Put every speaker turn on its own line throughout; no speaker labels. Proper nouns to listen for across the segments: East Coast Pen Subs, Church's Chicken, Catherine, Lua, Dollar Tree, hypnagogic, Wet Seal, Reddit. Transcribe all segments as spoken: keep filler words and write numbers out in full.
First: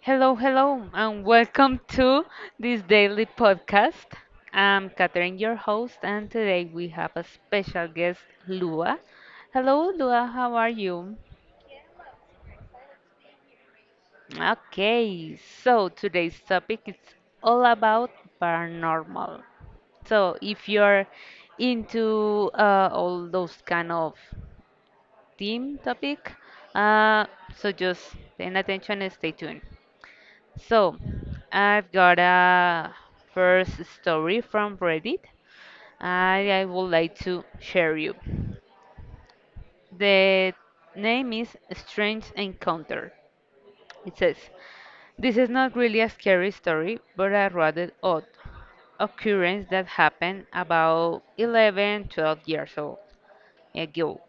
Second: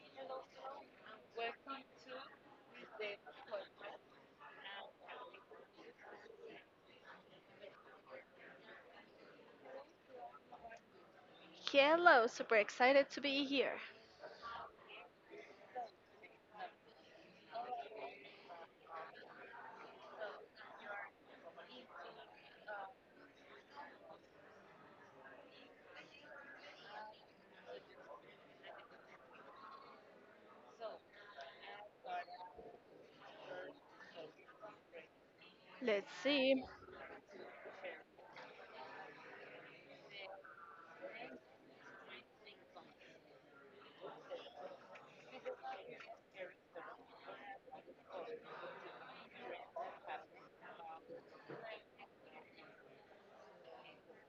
Hello, hello, and welcome to this daily podcast. I'm Catherine, your host, and today we have a special guest, Lua. Hello, Lua, how are you?
Hello, super excited to be here.
Okay, so today's topic is all about paranormal. So if you're into uh, all those kind of theme topic, uh, so just pay attention and stay tuned. So, I've got a first story from Reddit.
Let's
I,
see.
I would like to share you. The name is Strange Encounter. It says, "This is not really a scary story, but a rather odd occurrence that happened about eleven, twelve years old ago.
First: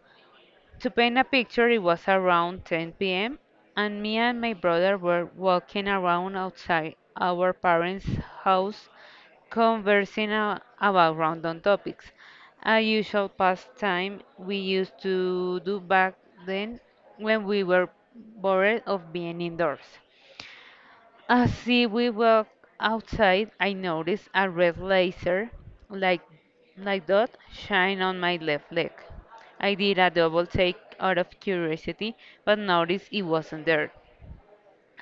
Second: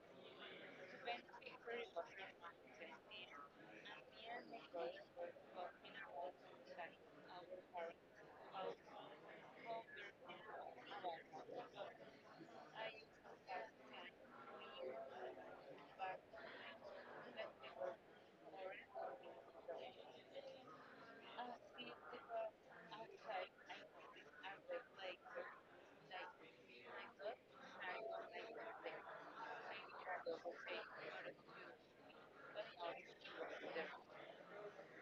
To paint a picture, it was around ten p m, and me and my brother were walking around outside our parents' house conversing a- about random topics, a usual pastime we used to do back then when we were bored of being indoors. As we walk outside, I noticed a red laser like like dot shine on my left leg. I did a double take out of curiosity, but noticed it wasn't there.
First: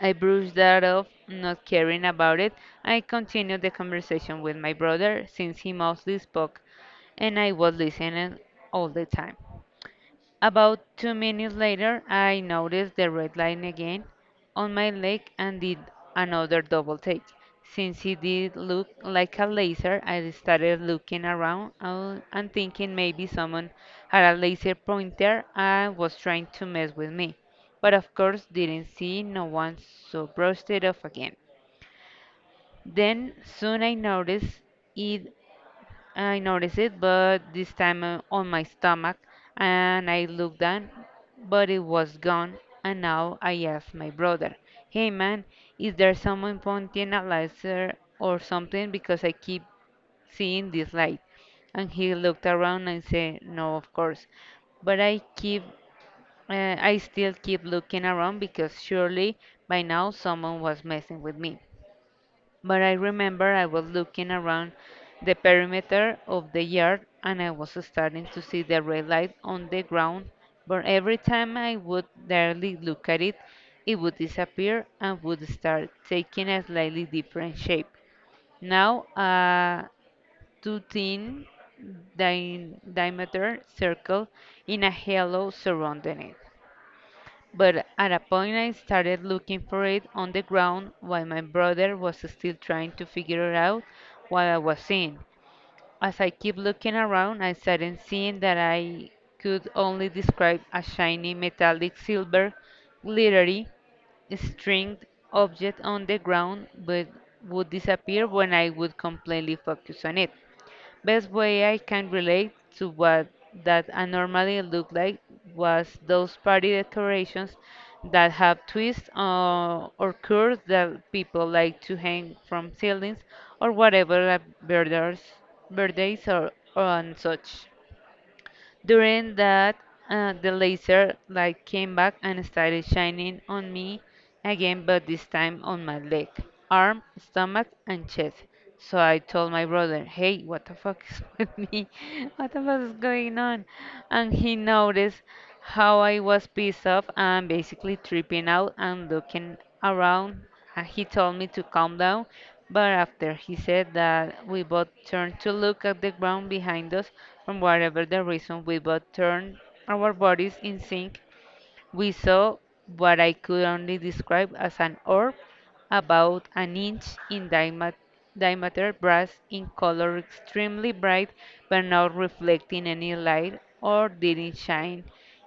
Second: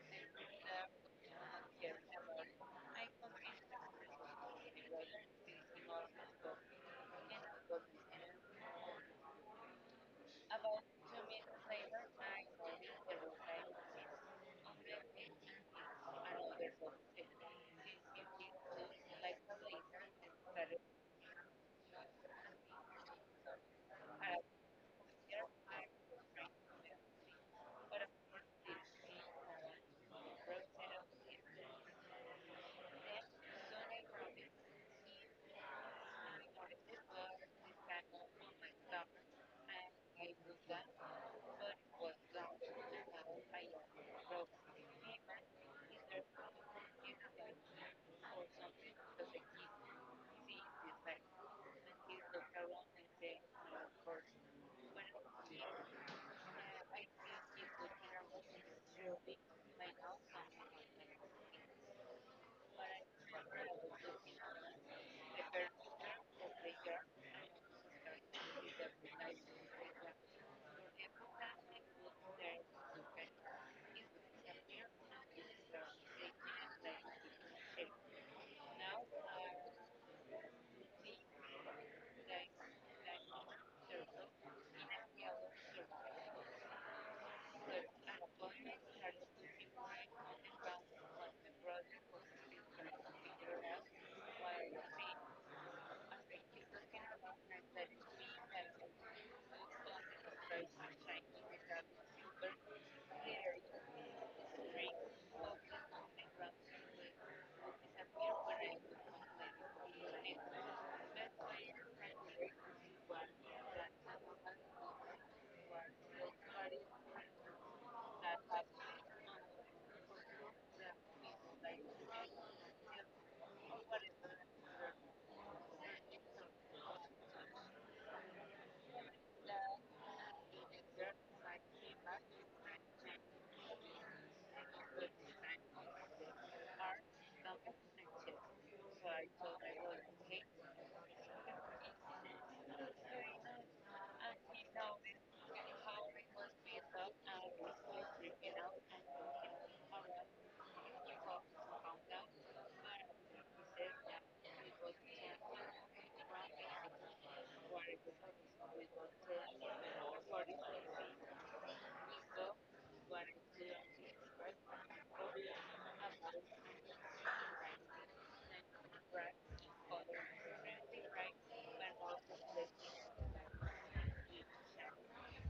I brushed that off, not caring about it. I continued the conversation with my brother since he mostly spoke and I was listening all the time. About two minutes later, I noticed the red line again on my leg and did another double take. Since it did look like a laser, I started looking around uh, and thinking maybe someone had a laser pointer and was trying to mess with me. But of course, didn't see no one, so brushed it off again. Then soon I noticed it I noticed it, but this time uh, on my stomach, and I looked down, but it was gone. And now I asked my brother, 'Hey man, is there someone pointing a laser or something? Because I keep seeing this light.' And he looked around and said, 'No, of course, but I keep, uh, I still keep looking around because surely by now someone was messing with me.' But I remember I was looking around the perimeter of the yard and I was starting to see the red light on the ground, but every time I would barely look at it, it would disappear and would start taking a slightly different shape. Now a two thin di- diameter circle in a halo surrounding it. But at a point I started looking for it on the ground while my brother was still trying to figure it out what I was seeing. As I kept looking around, I started seeing that I could only describe a shiny metallic silver glittery stringed object on the ground but would disappear when I would completely focus on it. Best way I can relate to what that I normally look like was those party decorations that have twists uh, or curves that people like to hang from ceilings or whatever at birthdays, birthdays or, or and such. During that, uh, the laser light came back and started shining on me again, but this time on my leg, arm, stomach, and chest. So I told my brother, hey, what the fuck is with me? What the fuck is going on? And he noticed how I was pissed off and basically tripping out and looking around and he told me to calm down, but after he said that, we both turned to look at the ground behind us. For whatever the reason, we both turned our bodies in sync we saw what I could only describe as an orb about an inch in diamet- diameter, brass in color, extremely bright, but not reflecting any light or didn't shine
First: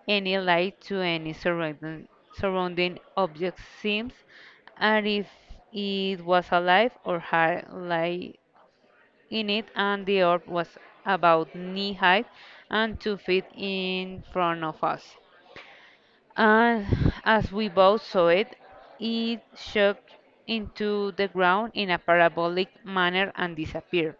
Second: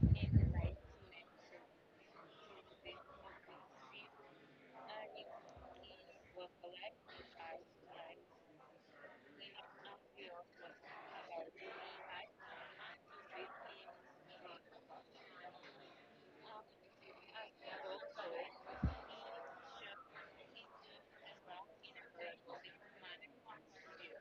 any light to any surrounding, surrounding object seems, and if it was alive or had light in it, and the orb was about knee high and two feet in front of us. And as we both saw it, it shook into the ground in a parabolic manner and disappeared.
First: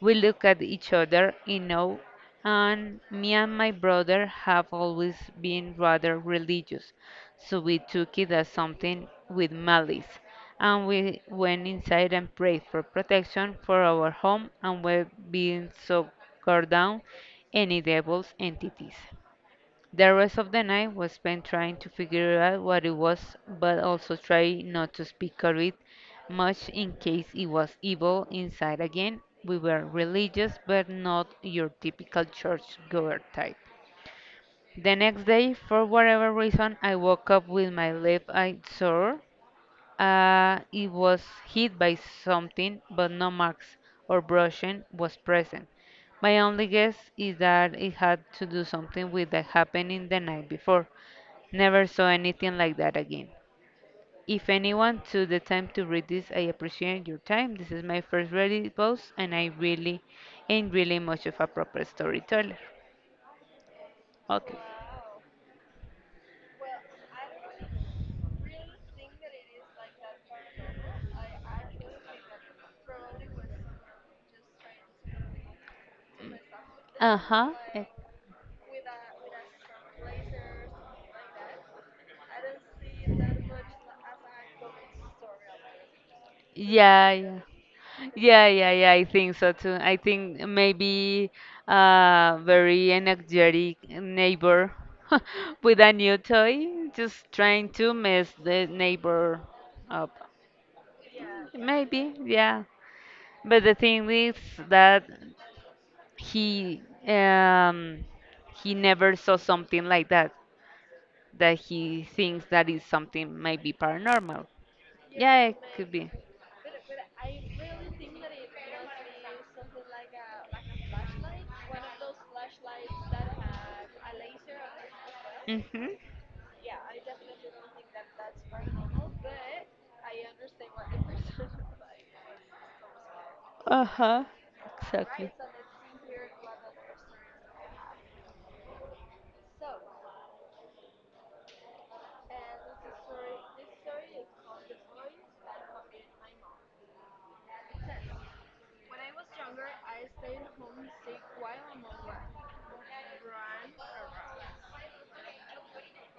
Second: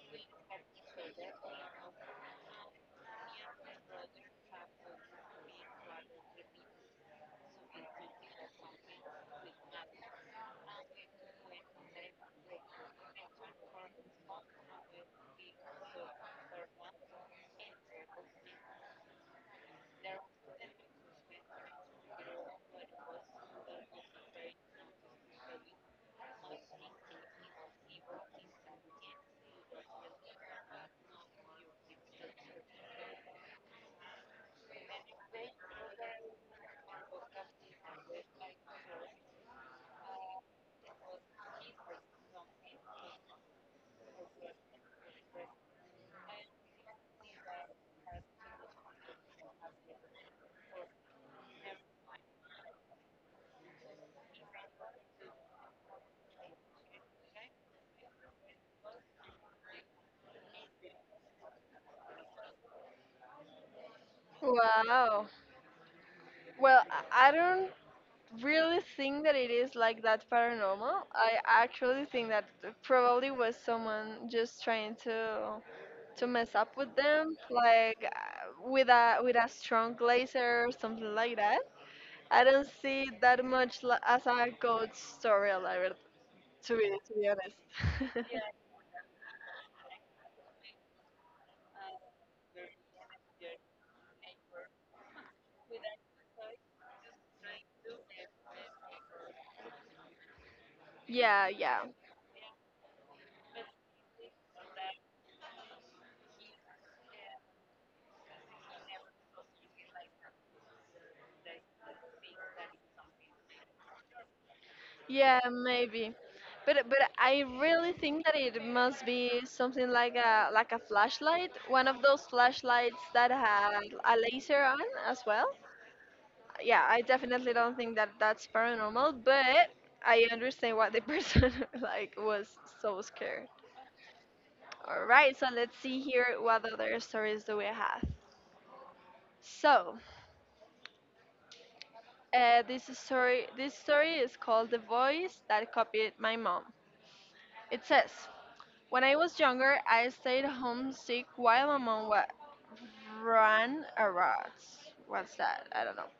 We looked at each other in awe, and me and my brother have always been rather religious, so we took it as something with malice, and we went inside and prayed for protection for our home and were being so guard down any devil's entities. The rest of the night was spent trying to figure out what it was, but also trying not to speak of it much in case it was evil inside again. We were religious, but not your typical churchgoer type. The next day, for whatever reason, I woke up with my left eye sore. Uh, it was hit by something, but no marks or brushing was present. My only guess is that it had to do something with the happening the night before. Never saw anything like that again. If anyone took the time to read this, I appreciate your time. This is my first Reddit post, and I really ain't really much of a proper storyteller." Okay.
Wow. Well, I I don't really think that it is like that paranormal. I actually think that probably was someone just trying to to mess up with
Uh
them,
huh.
like uh, with a with a strong laser or something like that. I don't see it that much li- as a ghost story, la to be
Yeah,
to be
yeah.
honest.
Yeah, yeah, yeah, I think so too. I think maybe a very energetic neighbor with a new toy, just trying to mess the neighbor up.
Yeah, yeah.
Maybe, yeah. But the thing is that he um he never saw something like that, that he thinks that is something maybe paranormal.
Yeah,
Yeah, it could be.
maybe. But but I really think that it must be something like a like a flashlight, one of those flashlights that had a laser on as well.
Mm-hmm.
Yeah, I definitely don't think that that's paranormal, but I understand why the person like was so scared.
Uh-huh.
All
Exactly.
right, so let's see here what other stories do we have. So, uh, this story this story is called "The Voice That Copied My Mom." It says. When I was younger, I stayed homesick while my mom wa- ran errands. What's that? I don't know.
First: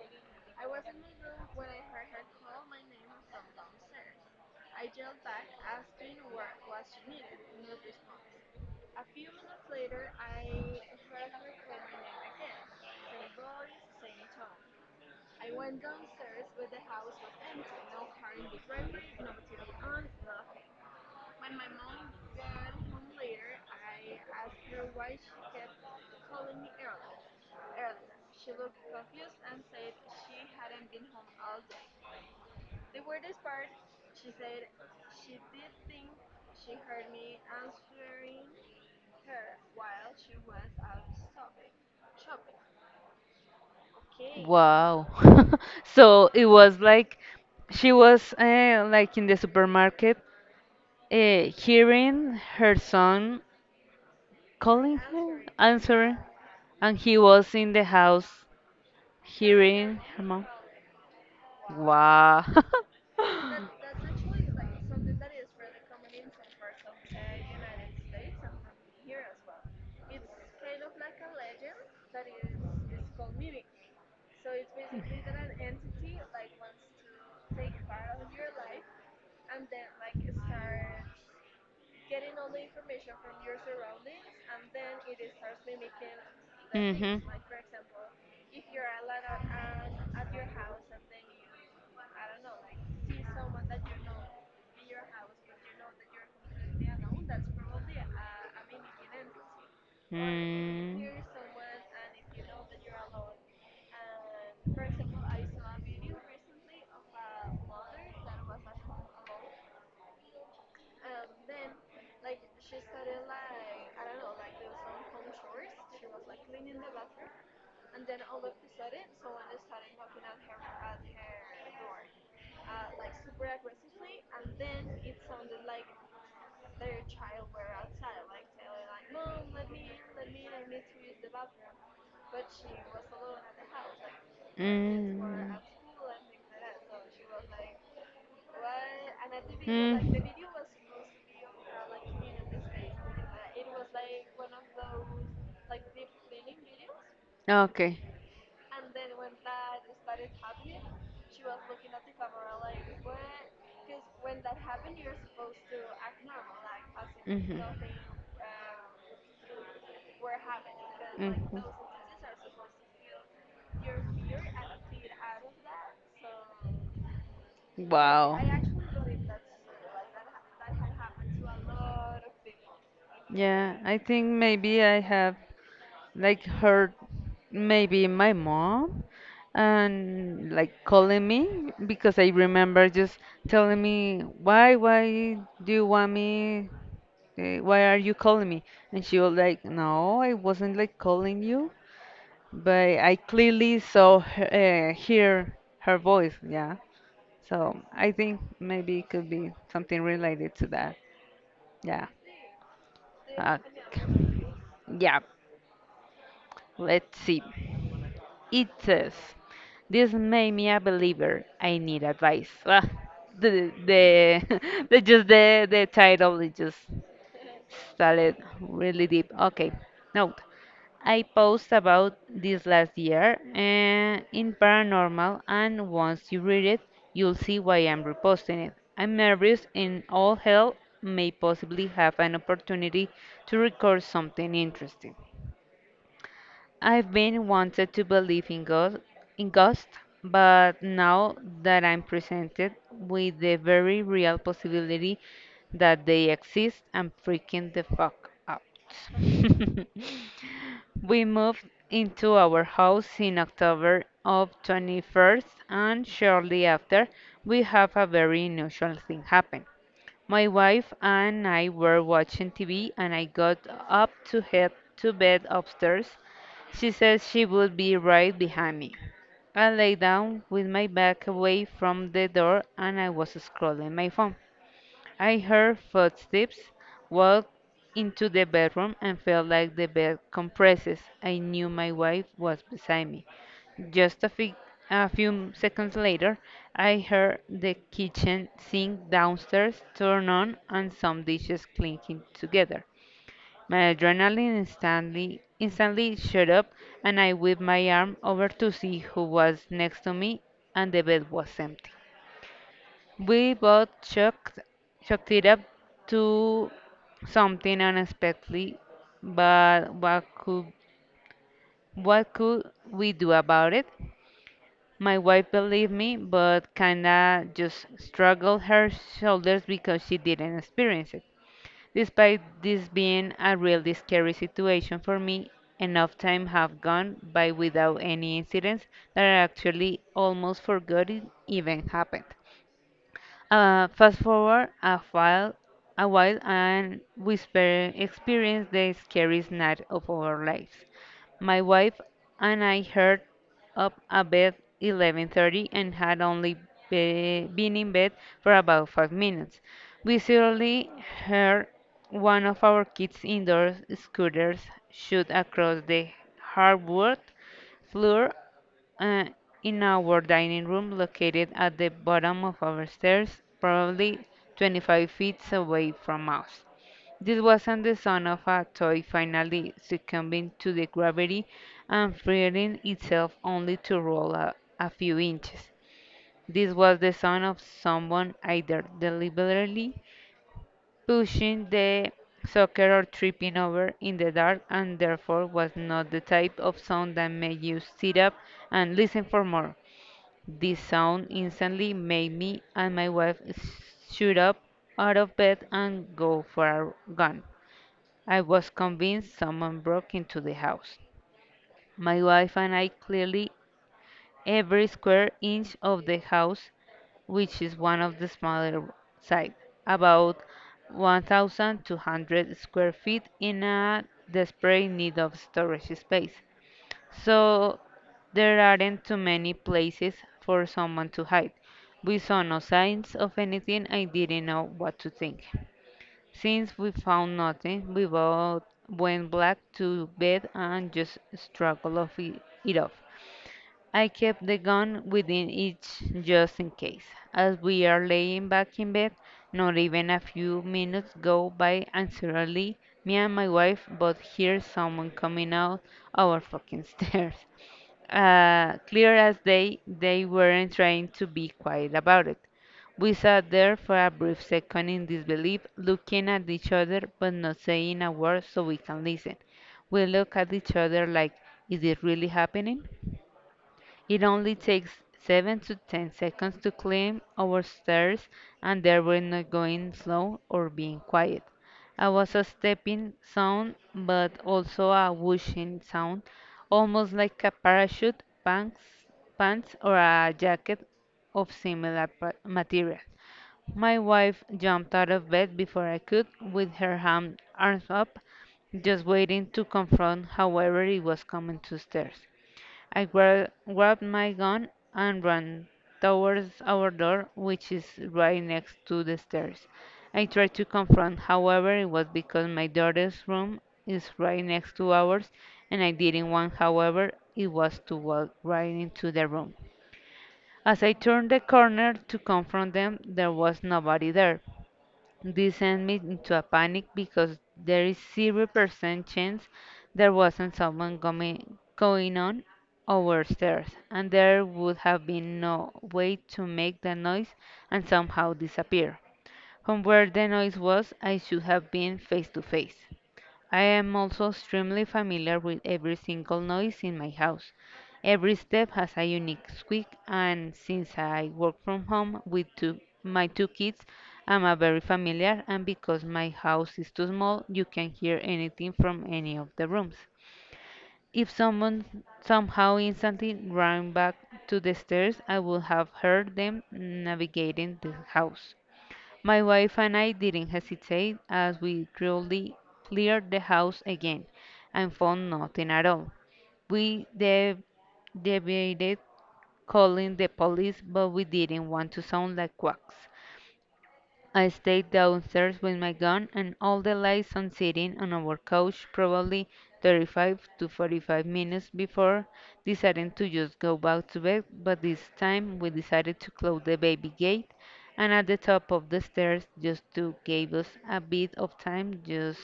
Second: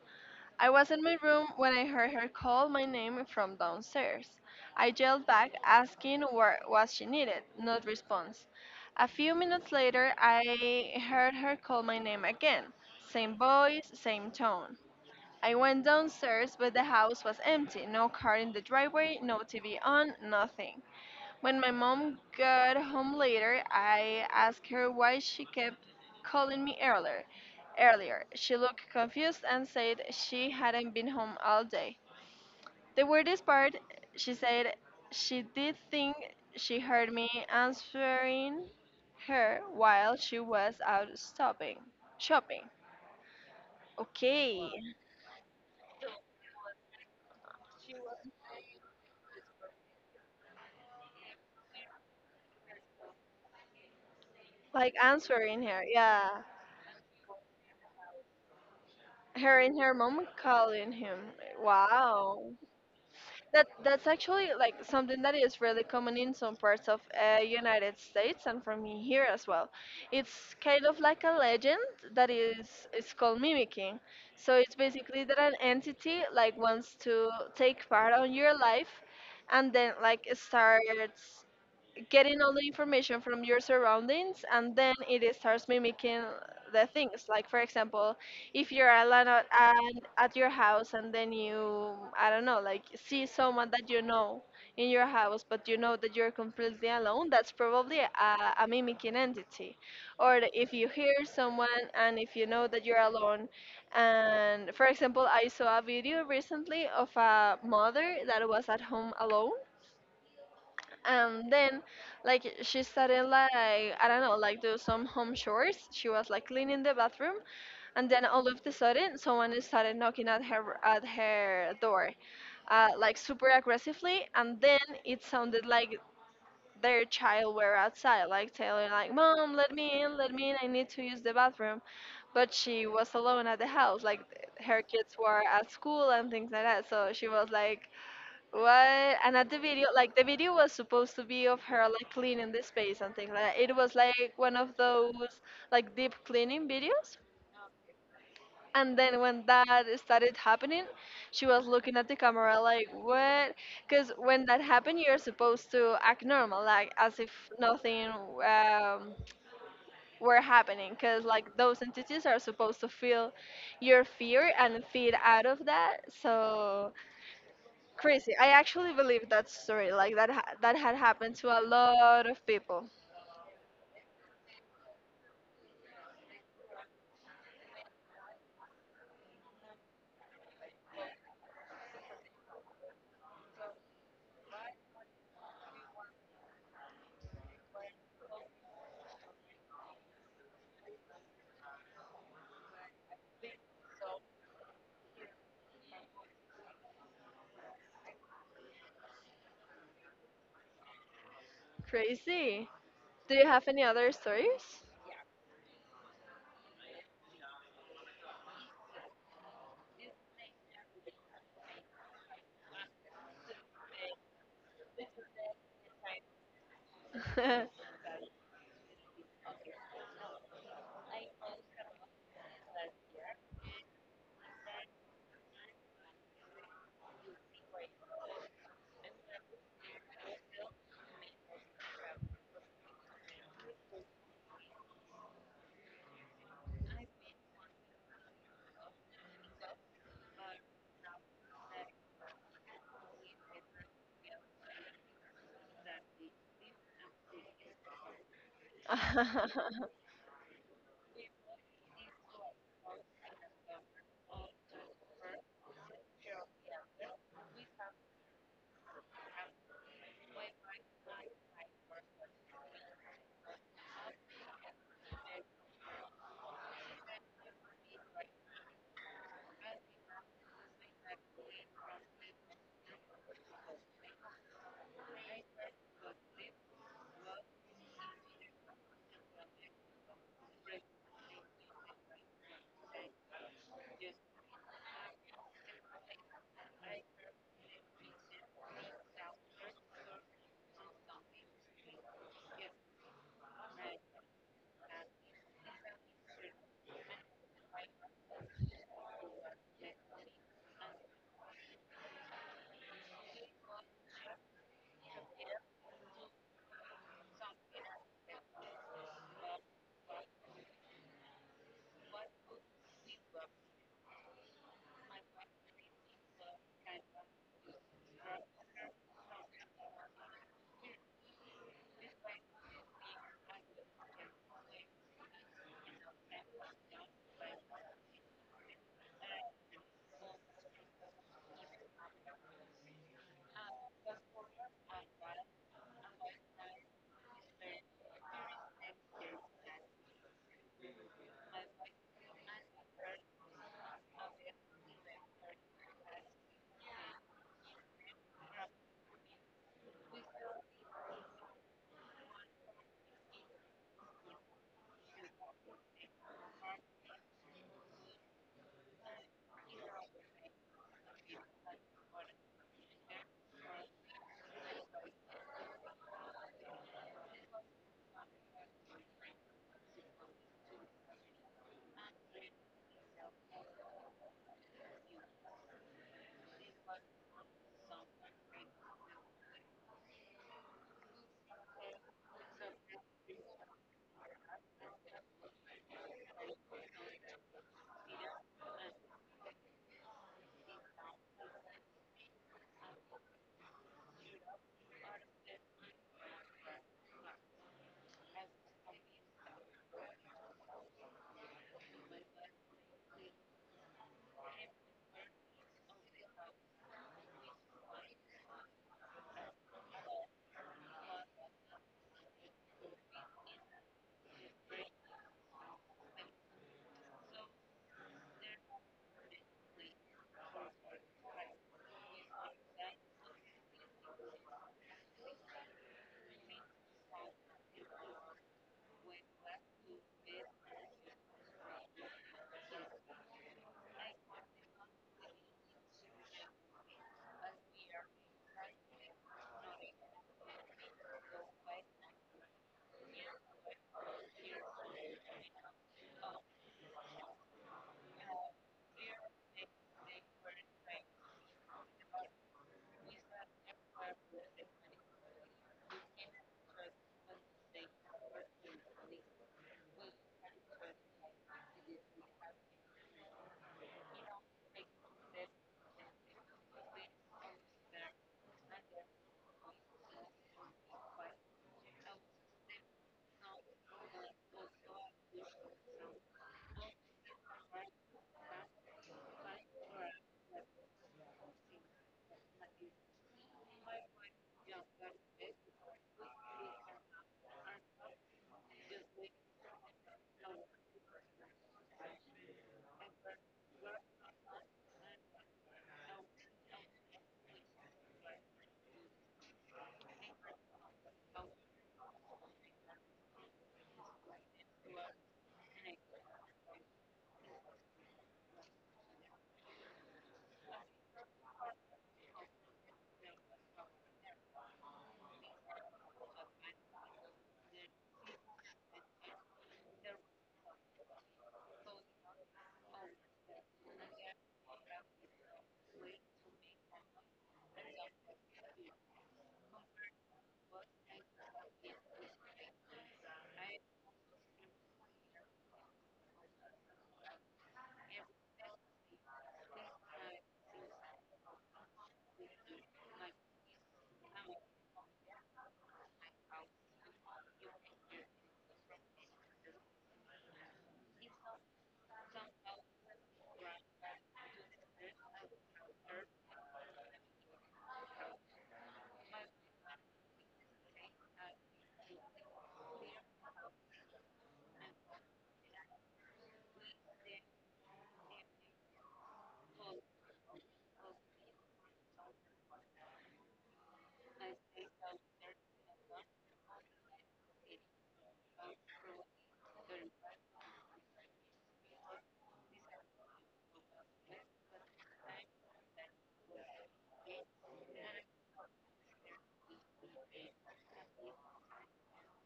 I was in my room when I heard her call my name from downstairs. I yelled back, asking what was she needed. No response. A few minutes later, I heard her call my name again. Same voice, same tone. I went downstairs, but the house was empty. No car in the driveway, no T V on, nothing. When my mom got home later, I asked her why she kept calling me earlier. Earlier, she looked confused and said she hadn't been home all day. The weirdest part, she said she did think she heard me answering her while she was out stopping shopping. Okay,
Wow. So it was like she was uh, like in the supermarket uh, hearing her son
like
calling her,
answering her,
answering,
yeah.
and he was in the house.
Her and her
Hearing,
mom
Herman.
calling him.
Wow.
Wow. That that's actually like something that is really common in some parts of uh, United States and from here as well. It's kind of like a legend that is is called mimicking. So it's basically that an entity like wants to take part on your life, and then like starts getting all the information from your surroundings and then it is starts mimicking the
Mhm.
things like for example if you're alone at, and at your house and then you I don't know like see someone that you know in your house but you know that you're completely alone that's probably a, a mimicking entity or if you
Mm. Mm.
hear someone and if you know that you're alone and for example I saw a video recently of a mother that was at home alone and then like she started like I don't know like do some home chores, she was like cleaning the bathroom and then all of the sudden someone started knocking at her at her door uh, like super aggressively and then it sounded like their child were outside like telling like, mom let me in, let me in, I need to use the bathroom, but she was alone at the house like her kids
Mm.
were at school and things like that so she was like, well, another video, like the video was supposed to be of her like cleaning the space and things like that. It was like one of those like deep cleaning videos.
Okay.
And then when that started happening, she was looking at the camera like, what? Because when that happened, you're supposed to act normal, like as if nothing um, were happening. Because like those entities are supposed to feel your fear and feed out of that. So
I,
crazy.
Wow.
I actually believe that story. Like that ha- that had happened to a lot of people.
Yeah, I think maybe I have like her maybe my mom and like calling me because I remember just telling me why why do you want me eh, why are you calling me and she was like no I wasn't like calling you but I clearly saw her, uh, hear her voice yeah so I think maybe it could be something related to that yeah
Crazy. Do you
uh,
have any other stories?
yeah let's see. It says, "This made me a believer. I need advice." Ah, the, the, the just the, the title it just started really deep. Okay, note. I post about this last year uh, in paranormal, and once you read it, you'll see why I'm reposting it. I'm nervous, and all hell may possibly have an opportunity to record something interesting. I've been wanted to believe in ghost, in ghosts, but now that I'm presented with the very real possibility that they exist, I'm freaking the fuck out. We moved into our house in October of twenty-first, and shortly after, we have a very unusual thing happen. My wife and I were watching T V and I got up to head to bed upstairs. She said she would be right behind me. I lay down with my back away from the door and I was scrolling my phone. I heard footsteps, walked into the bedroom, and felt like the bed compresses. I knew my wife was beside me. Just a, fe- a few seconds later, I heard the kitchen sink downstairs turn on and some dishes clinking together. My adrenaline instantly, instantly shot up, and I whipped my arm over to see who was next to me, and the bed was empty. We both shook, shook it up to something unexpectedly, but what could, what could we do about it? My wife believed me, but kinda just shrugged her shoulders because she didn't experience it. Despite this being a really scary situation for me, enough time have gone by without any incidents that I actually almost forgot it even happened. Uh, fast forward a while, a while, and we spe- experience the scariest night of our lives. My wife and I heard up at bed eleven thirty and had only be- been in bed for about five minutes. We suddenly heard one of our kids' indoor scooters shoot across the hardwood floor uh, in our dining room located at the bottom of our stairs, probably twenty-five feet away from us. This wasn't the sound of a toy finally succumbing to the gravity and freeing itself only to roll a, a few inches. This was the sound of someone either deliberately pushing the soccer or tripping over in the dark and therefore was not the type of sound that made you sit up and listen for more. The sound instantly made me and my wife shoot up out of bed and go for a run. I was convinced someone broke into the house. My wife and I clearly every square inch of the house, which is one of the smaller side, about one thousand two hundred square feet in a desperate need of storage space. So there aren't too many places for someone to hide. We saw no signs of anything. I didn't know what to think. Since we found nothing, we both went back to bed and just struggled off it, it off. I kept the gun within each just in case. As we are laying back in bed, not even a few minutes go by and suddenly me and my wife both hear someone coming out our fucking stairs. Uh, clear as day, they weren't trying to be quiet about it. We sat there for a brief second in disbelief, looking at each other but not saying a word so we can listen. We look at each other like, is it really happening? It only takes seven to ten seconds to climb our stairs, and there were no going slow or being quiet. I was a stepping sound but also a whooshing sound, almost like a parachute, pants, pants or a jacket of similar pa- material. My wife jumped out of bed before I could, with her hand arms up, just waiting to confront however it was coming to stairs. I gra- grabbed my gun and ran towards our door, which is right next to the stairs. I tried to confront, however, it was because my daughter's room is right next to ours, and I didn't want, however, it was to walk right into the room. As I turned the corner to confront them, there was nobody there. This sent me into a panic because there is zero percent chance there wasn't someone coming, going on our stairs, and there would have been no way to make the noise and somehow disappear. From where the noise was, I should have been face to face. I am also extremely familiar with every single noise in my house. Every step has a unique squeak, and since I work from home with two, my two kids, I'm a very familiar. And because my house is too small, you can hear anything from any of the rooms. If someone somehow instantly ran back to the stairs, I would have heard them navigating the house. My wife and I didn't hesitate, as we thoroughly cleared the house again and found nothing at all. We de- debated calling the police, but we didn't want to sound like quacks. I stayed downstairs with my gun and all the lights on sitting on our couch probably thirty-five to forty-five minutes before deciding to just go back to bed, but this time we decided to close the baby gate and at the top of the stairs just to give us a bit of time just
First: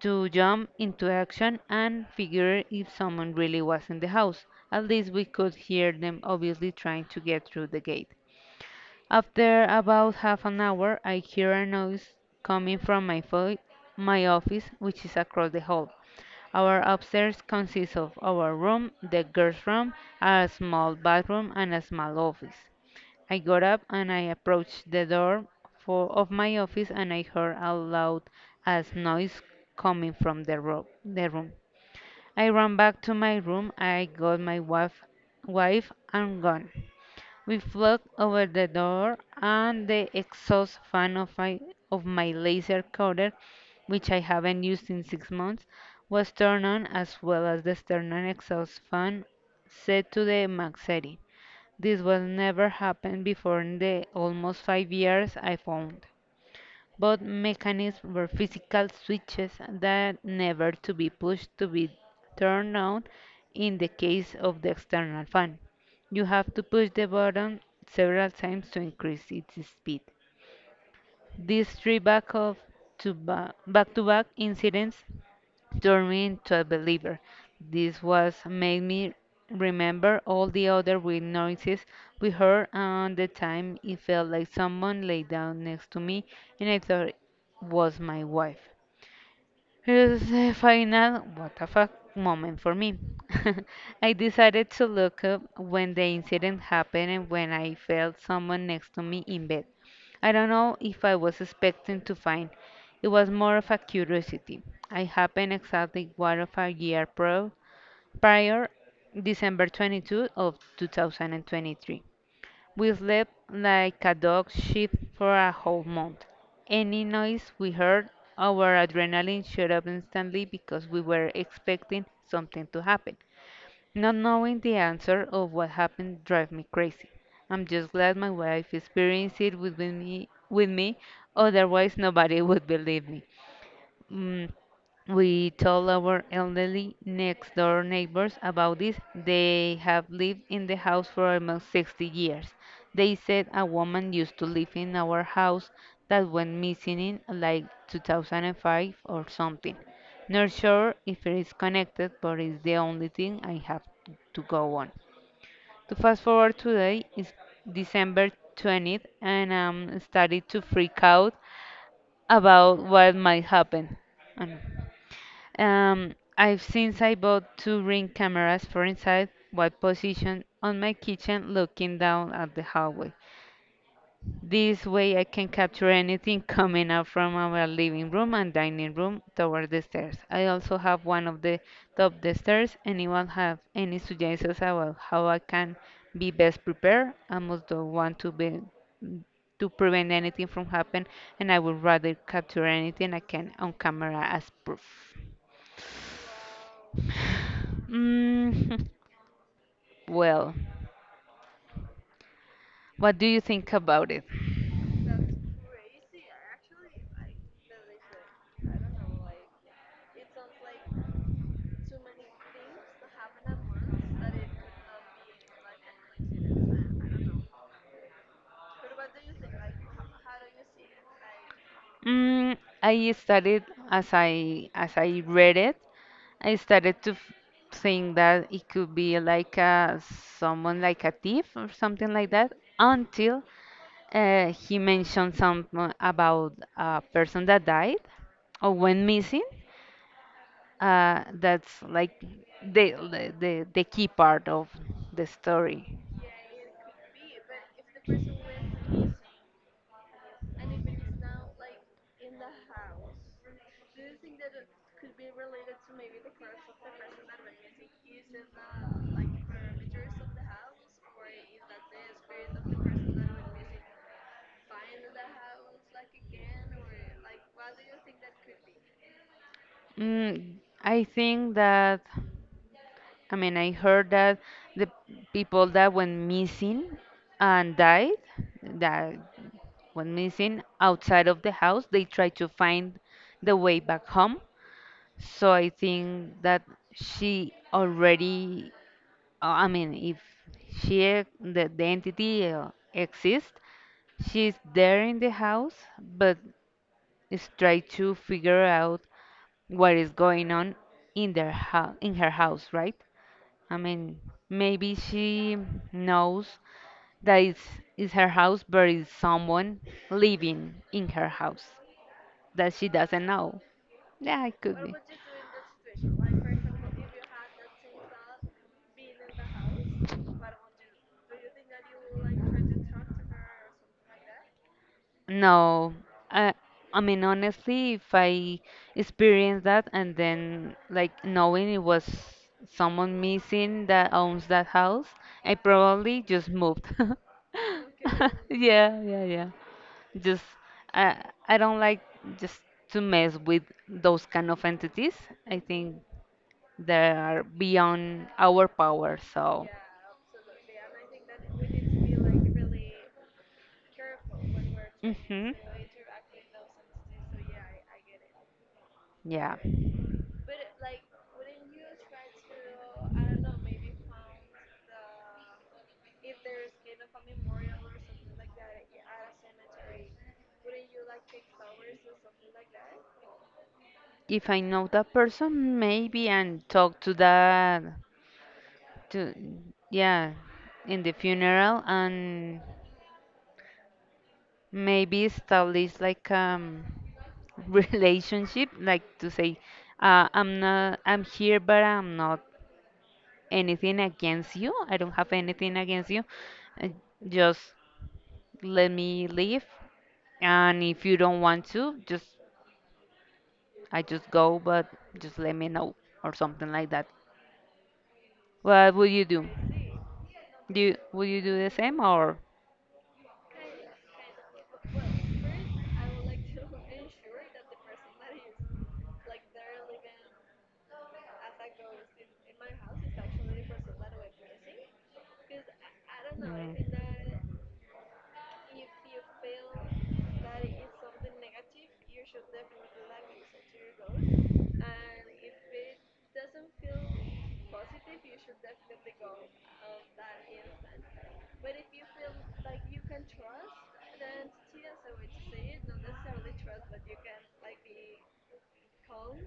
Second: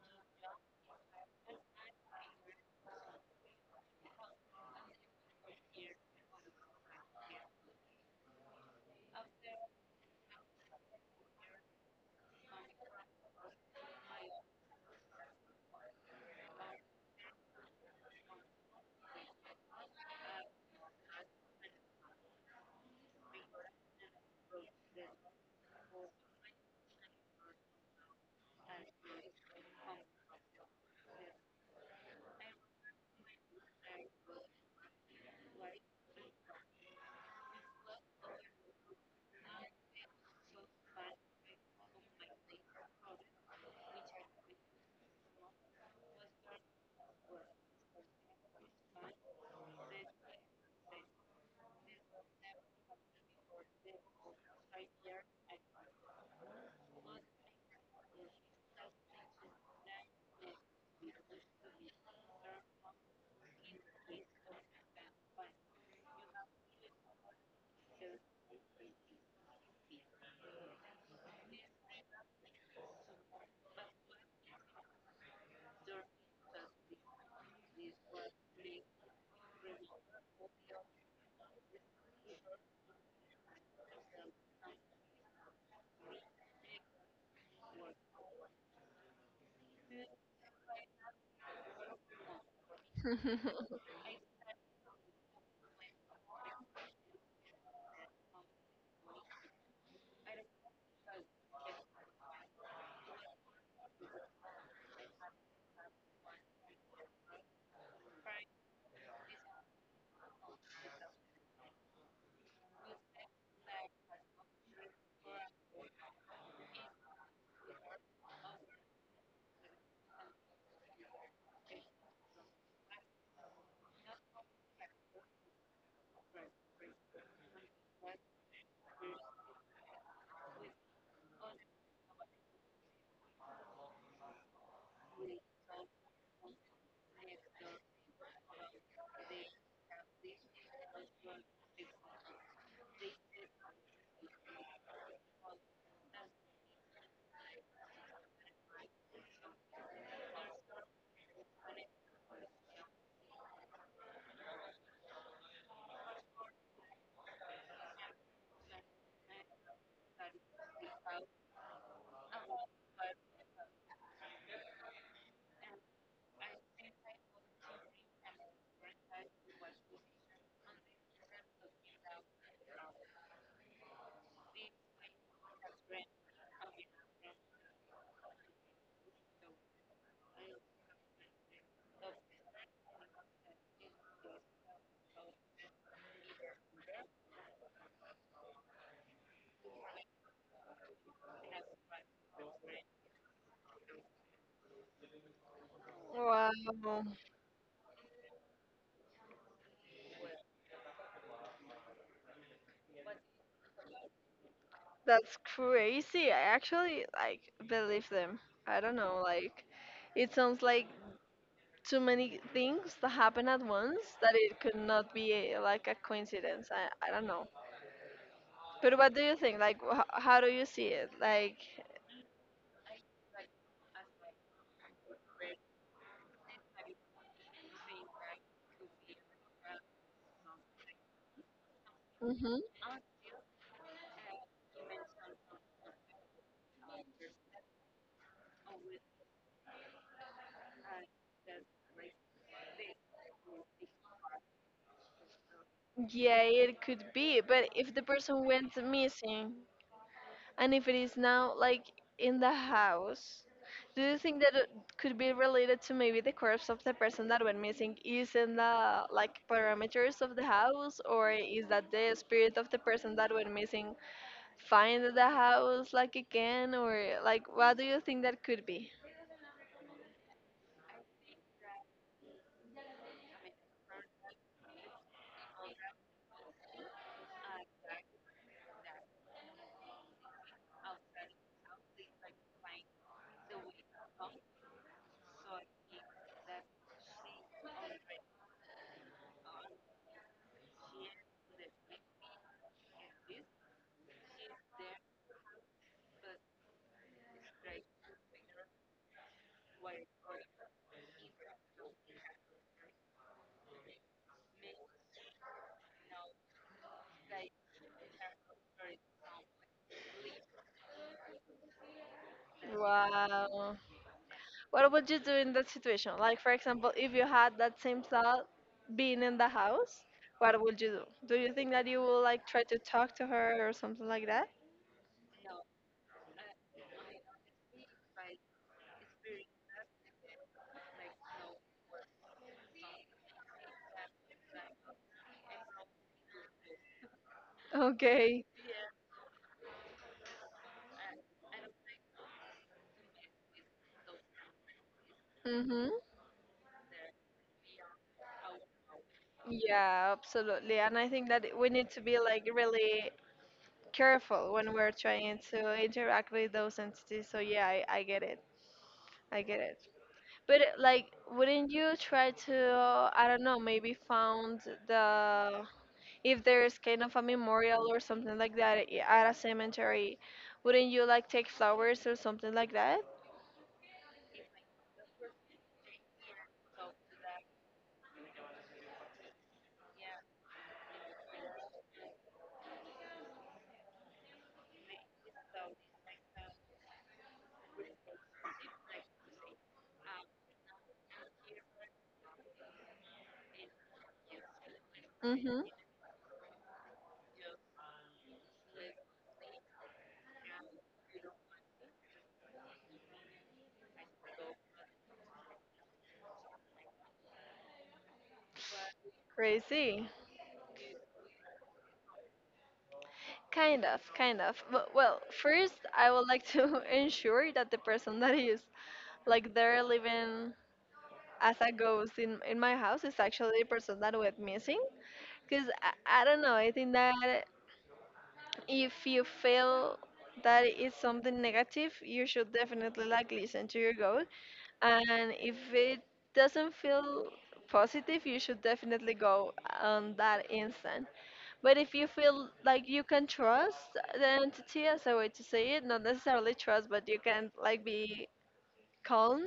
to jump into action and figure if someone really was in the house. At least we could hear them obviously trying to get through the gate. After about half an hour I hear a noise coming from my fo- my office, which is across the hall. Our upstairs consists of our room, the girls' room, a small bathroom, and a small office. I got up and I approached the door for, of my office and I heard a loud as noise coming from the, ro- the room. I ran back to my room. I got my wife, wife and gun. We flung over the door and the exhaust fan of my, of my laser cutter, which I haven't used in six months, was turned on as well as the stern exhaust fan set to the Max setting. This was never happened before in the almost five years I found. Both mechanisms were physical switches that never to be pushed to be turned on in the case of the external fan. You have to push the button several times to increase its speed. These three back of to ba- back to back incidents turned me into a believer. This was made me remember all the other weird noises we heard and the time it felt like someone lay down next to me and I thought it was my wife. It was a final, what a fuck moment for me. I decided to look up when the incident happened and when I felt someone next to me in bed. I don't know if I was expecting to find. It was more of a curiosity. I happened exactly one of a year pro prior, December twenty-second of two thousand twenty-three. We slept like a dog shit for a whole month. Any noise we heard, our adrenaline shot up instantly because we were expecting something to happen. Not knowing the answer of what happened drive me crazy. I'm just glad my wife experienced it with with me, with me, otherwise nobody would believe me. Mm, we told our elderly next door neighbors about this. They have lived in the house for almost sixty years. They said a woman used to live in our house that went missing in like two thousand five or something. Not sure if it is connected, but it's the only thing I have to go on. To fast forward today is December twentieth, and I'm starting to freak out about what might happen. Um, um, I've since I bought two ring cameras for inside white position on my kitchen looking down at the hallway. This way I can capture anything coming up from our living room and dining room toward the stairs. I also have one of the top the stairs. Anyone have any suggestions about how I can be best prepared? I must don't want to be to prevent anything from happening and I would rather capture anything I can on camera as proof.
Wow,
Mm. Well, what do you think about it?
that's crazy. I actually like believe them. I don't know, like it sounds like too many things that happen at once that it could not be a, like a coincidence. I, I don't know. But what do you think? Like, wh- how do you see it? Like,
Mm, I started as I as I read it, I started to f- think that it could be like a someone like a thief or something like that until uh, he mentioned something about a person that died or went missing. Uh, that's like the, the the the key part of the story.
yeah, it could be, but if the person went missing and if it is now like in the house, do you think that it could be related to maybe the corpse of the person that went missing is in the like parameters of the house, or is that the spirit of the person that went missing find the house like again, or like what do you think that could be?
Mm, I think that. I mean, I heard that the people that went missing and died, that went missing outside of the house, they tried to find the way back home. So I think that she already, uh, I mean, if she, e- the, the entity uh, exists, she's there in the house, but is trying to figure out what is going on in their house, in her house, right? I mean, maybe she knows that it's, it's her house, but it's someone living in her house that she doesn't know.
Wow.
Yeah, it could
What
be.
would you do in that situation? Like, for example, if you had that same thought being in the house, what would you do? Do you think that you will like try to talk to her or something like that?
No, I, I mean, honestly, if I experienced that and then like knowing it was someone missing that owns that house, I probably just moved.
Okay.
Yeah, yeah, yeah. Just I I don't like just to mess with those kind of entities. I
Mm-hmm.
think that are beyond our power. So,
Yeah, absolutely. And I think that we need to be like really careful when we're trying
mhm.
to interact with those entities. So yeah, I, I get it. I
Yeah.
get it. But like, wouldn't you try to, I don't know, maybe found the if there's kind of a memorial or something like that i- at a cemetery, wouldn't you like take flowers or something like that?
If I know that person, maybe and talk to that to yeah, in the funeral and maybe establish like um relationship, like to say, uh, I'm not I'm here but I'm not anything against you. I don't have
Mm-hmm.
anything against you. Uh, Just let me leave. And if you don't want to, just I just go, but just let me know or something like that. What would you do?
Crazy.
Do you, would you do the same or?
Kind of, kind of. But, well, first, I would like to ensure that the person that is like there living as a ghost in, in my house is actually the person that went missing. Because I, I don't know, I think that if you feel that it's something negative, you should definitely like listen to your goal. And if it doesn't feel positive, you should definitely go on that instant. But if you feel like you can trust the entity as a way to say it, not necessarily trust, but you can like be calm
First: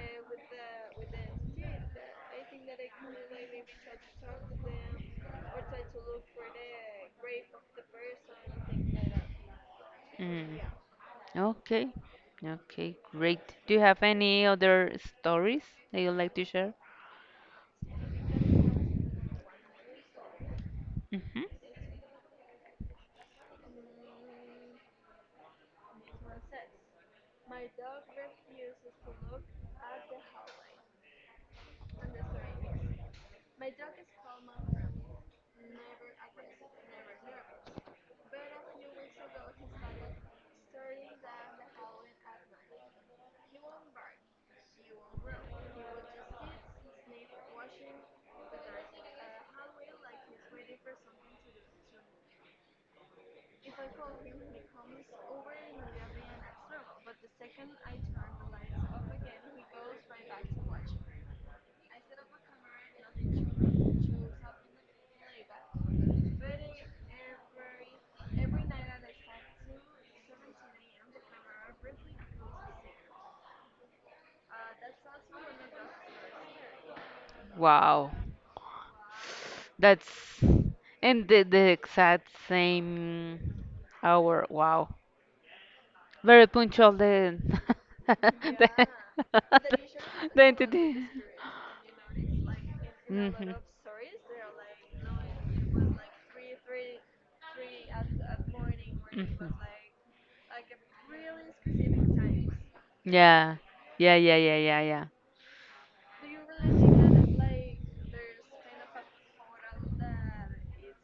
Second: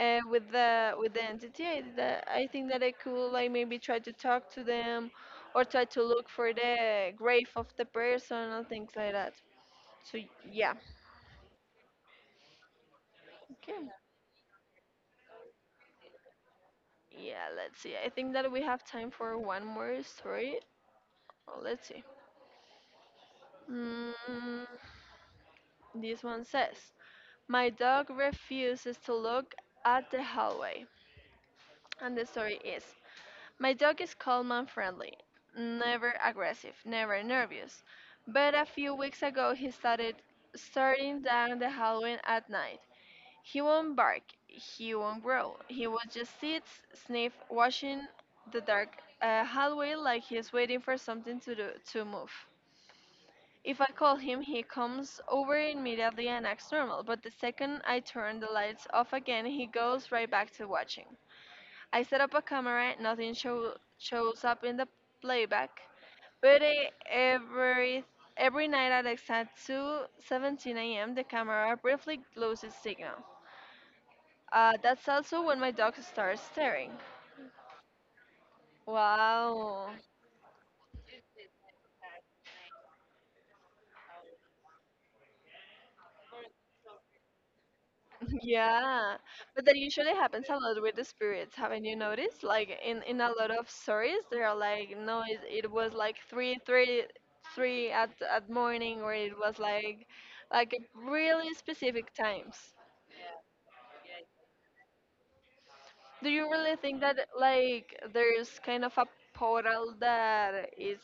uh, with the with the entity I, that I think that I could like maybe try to talk to them or try to look for the grave of the person or things like that, so
Mm,
yeah,
okay. Okay, great. Do you
okay.
have any other stories that you'd like to share?
Yeah, let's see, I think that we have time for one more story.
Hmm.
Well, let's see. Mm, this one says, my dog refuses to look at the hallway. And the story is: my dog is calm and friendly, never aggressive, never nervous. But a few weeks ago he started starting down the hallway at night. He won't bark, he won't growl. He will just sit, sniff, watching the dark uh, hallway like he's waiting for something to do, to move. If I call him, he comes over immediately and acts normal, but the second I turn the lights off again, he goes right back to watching. I set up a camera, nothing show, shows up in the playback. But eh, every every night at exact two seventeen a m, the camera briefly loses signal. Uh, that's also when my dog starts staring.
Wow.
Wow.
That's in the, the exact same hour. Wow. Very punctual the the,
Yeah, but that usually
the
happens a lot with the
entity.
spirits. Haven't you noticed? Like in in a
Mhm.
lot
Mhm.
of stories, they are like, no, it, it was like three, three, three at at morning, or it was like, like at really specific times.
Yeah, yeah, yeah, yeah, yeah, yeah.
Do you really think that like there's kind of a portal that is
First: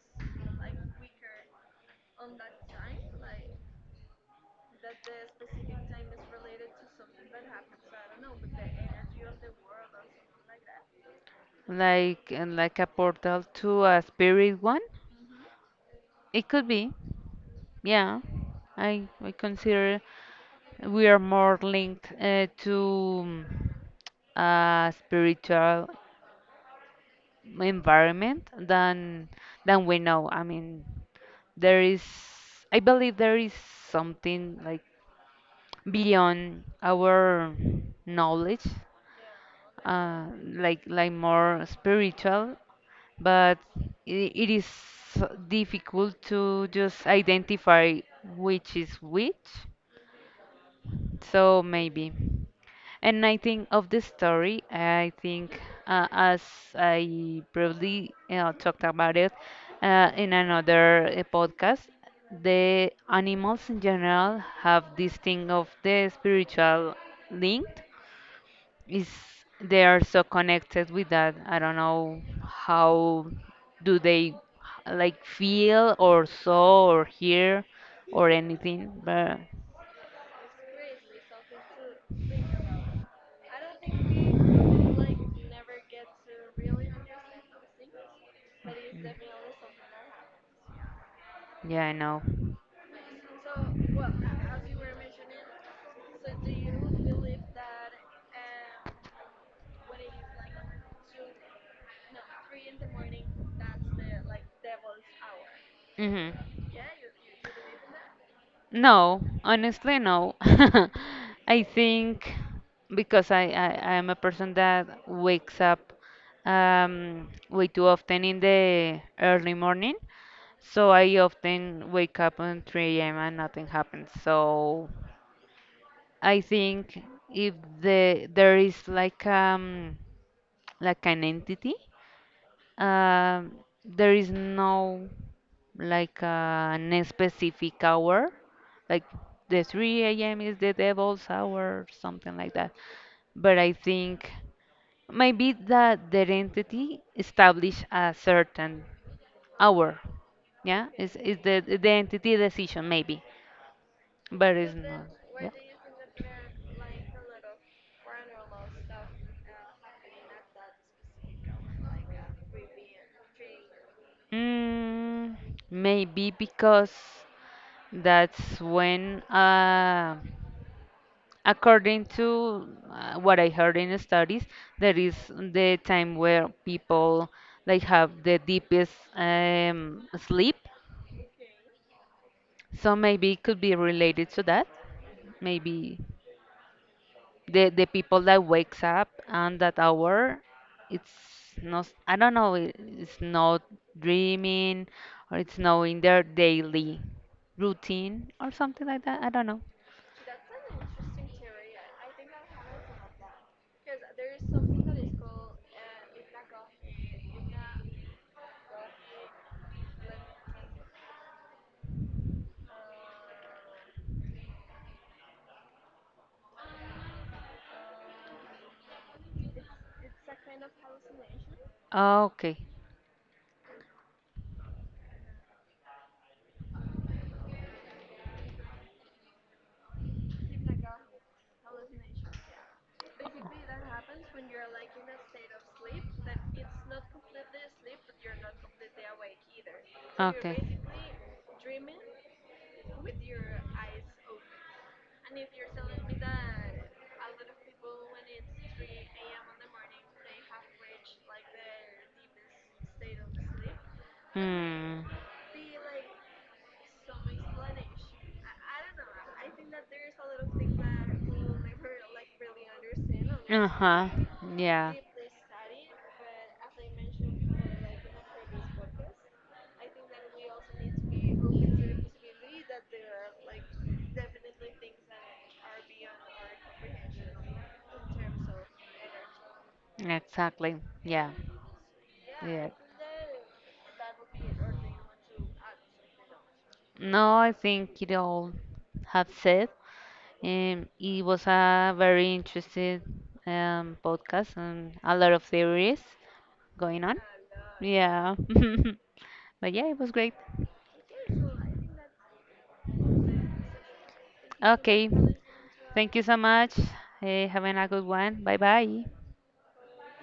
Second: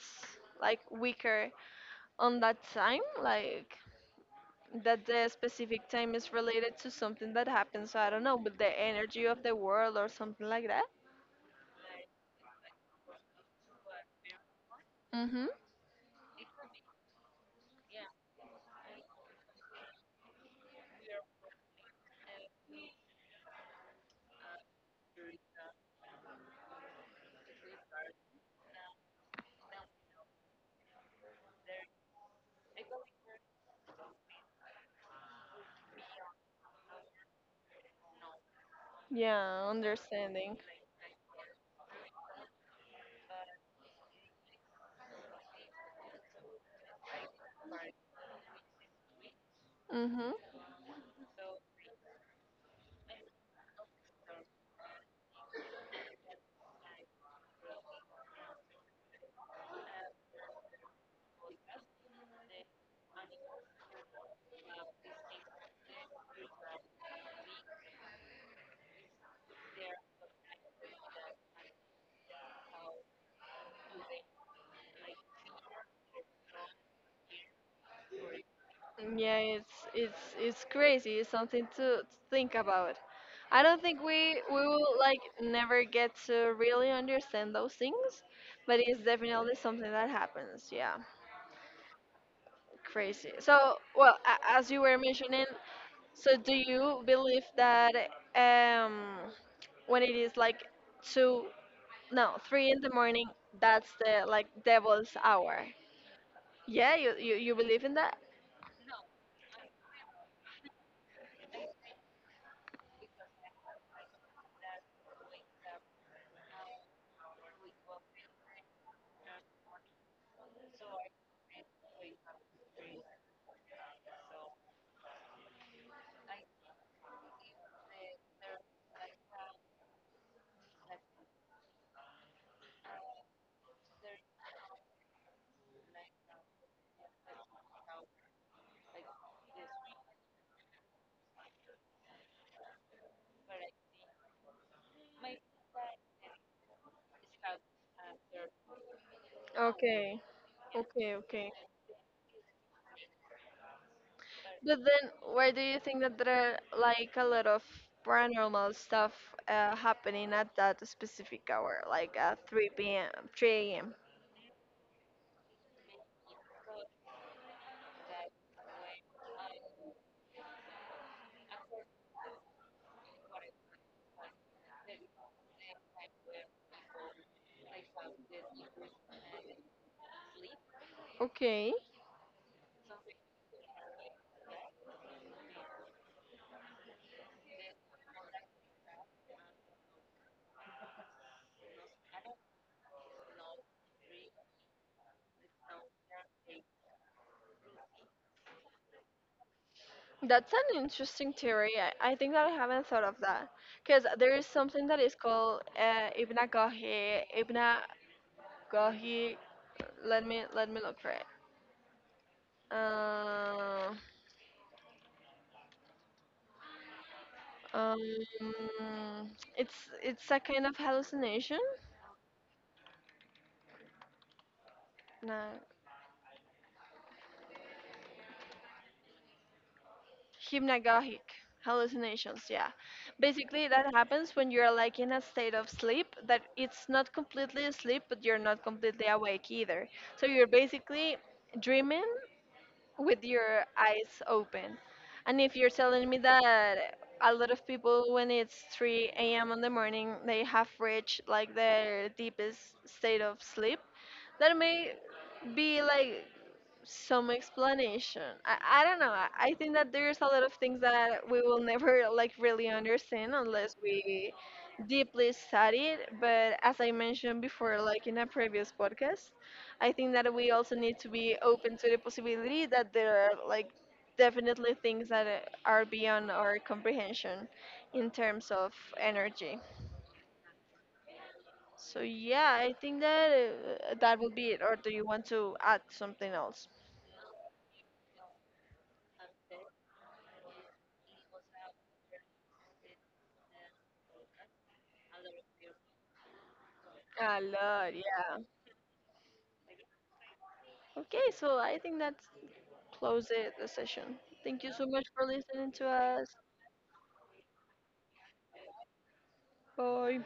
like weaker on that time? Like that the specific time is related to something that happens, I don't know, with the energy of the world or something like that?
Like and like a portal to a spirit one.
Mm-hmm.
It could be. Yeah, I I consider we are more linked uh, to mm, a spiritual environment than than we know. I mean, there is, I believe there is something like beyond our knowledge,
Yeah,
uh,
understanding.
like like more spiritual, but it, it is difficult to just identify which is which
Mm-hmm.
so maybe. And I think of this story, I think uh, as I briefly uh, talked about it uh, in another uh, podcast, the animals in general have this thing of the spiritual link. Is they are so connected with that. I don't know how do they like feel or saw or hear or anything,
Yeah,
but
it's it's it's crazy. It's something to think about. I don't think we we will like never get to really understand those things, but it's definitely something that happens. Yeah,
yeah, I
crazy. So, well, a- as you were mentioning, so do you believe that um when it is like two, no, three in the morning, that's the like devil's hour?
know.
Yeah, you you, you believe in that?
No, honestly, no. I think because I, I, I'm a person that wakes up um, way too often in the early morning. So I often wake up on three a m and nothing happens. So I think if the there is like um like an entity, um, there is no like an specific hour, like the three a m is the devil's hour, something like that. But I think maybe that the entity establish a certain hour.
Okay,
Yeah,
okay,
is is
okay.
the the entity decision maybe, but it's
But
not.
then,
Yeah.
why do you think that there are like a lot of paranormal stuff uh, happening at that specific hour, like at three p m, three a m?
Mm, maybe because that's when uh, according to uh, what I heard in studies, there is the time where people like have the deepest um, sleep.
Okay,
So maybe it could be related to that. Maybe the the people that wakes up and that hour, it's not. I don't know. it- It's not dreaming, or it's not in their daily routine or something like that. I don't know.
that's an interesting theory. I, I think that I haven't thought of that because there is something that is called uh, Ibnagohi, Ibnagohi. Let me let me look for it. Uh, um, it's it's a kind of hallucination.
Okay.
No. Hypnagogic hallucinations, yeah. Basically, that happens when you're like in a state of sleep that it's not completely asleep, but you're not completely awake either. So you're basically dreaming with your eyes open. And if you're telling me that a lot of people, when it's three a m in the morning, they have reached like their deepest state of sleep, that may
Hmm.
be like some explanation. I, I don't know. I, I think that there's a lot of things that we will never like really understand
Uh
unless
huh.
we
we Yeah.
deeply study it. But as I mentioned before, like in a previous podcast, I think that we also need to be open to the possibility that there are like definitely things that uh, are beyond our comprehension in terms of energy.
Exactly. Yeah.
So yeah, I think that uh, that would be it. Or do you want to add something else?
No, I think it all have said. Um, it was a very interesting um, podcast and a lot of theories going on.
A lot,
Yeah.
yeah.
But yeah, it was great.
Okay, so I think that's close it the session. Thank you so much
Okay.
for listening to
Thank you
us.
so much. Uh, having a good one. Bye bye.
Bye.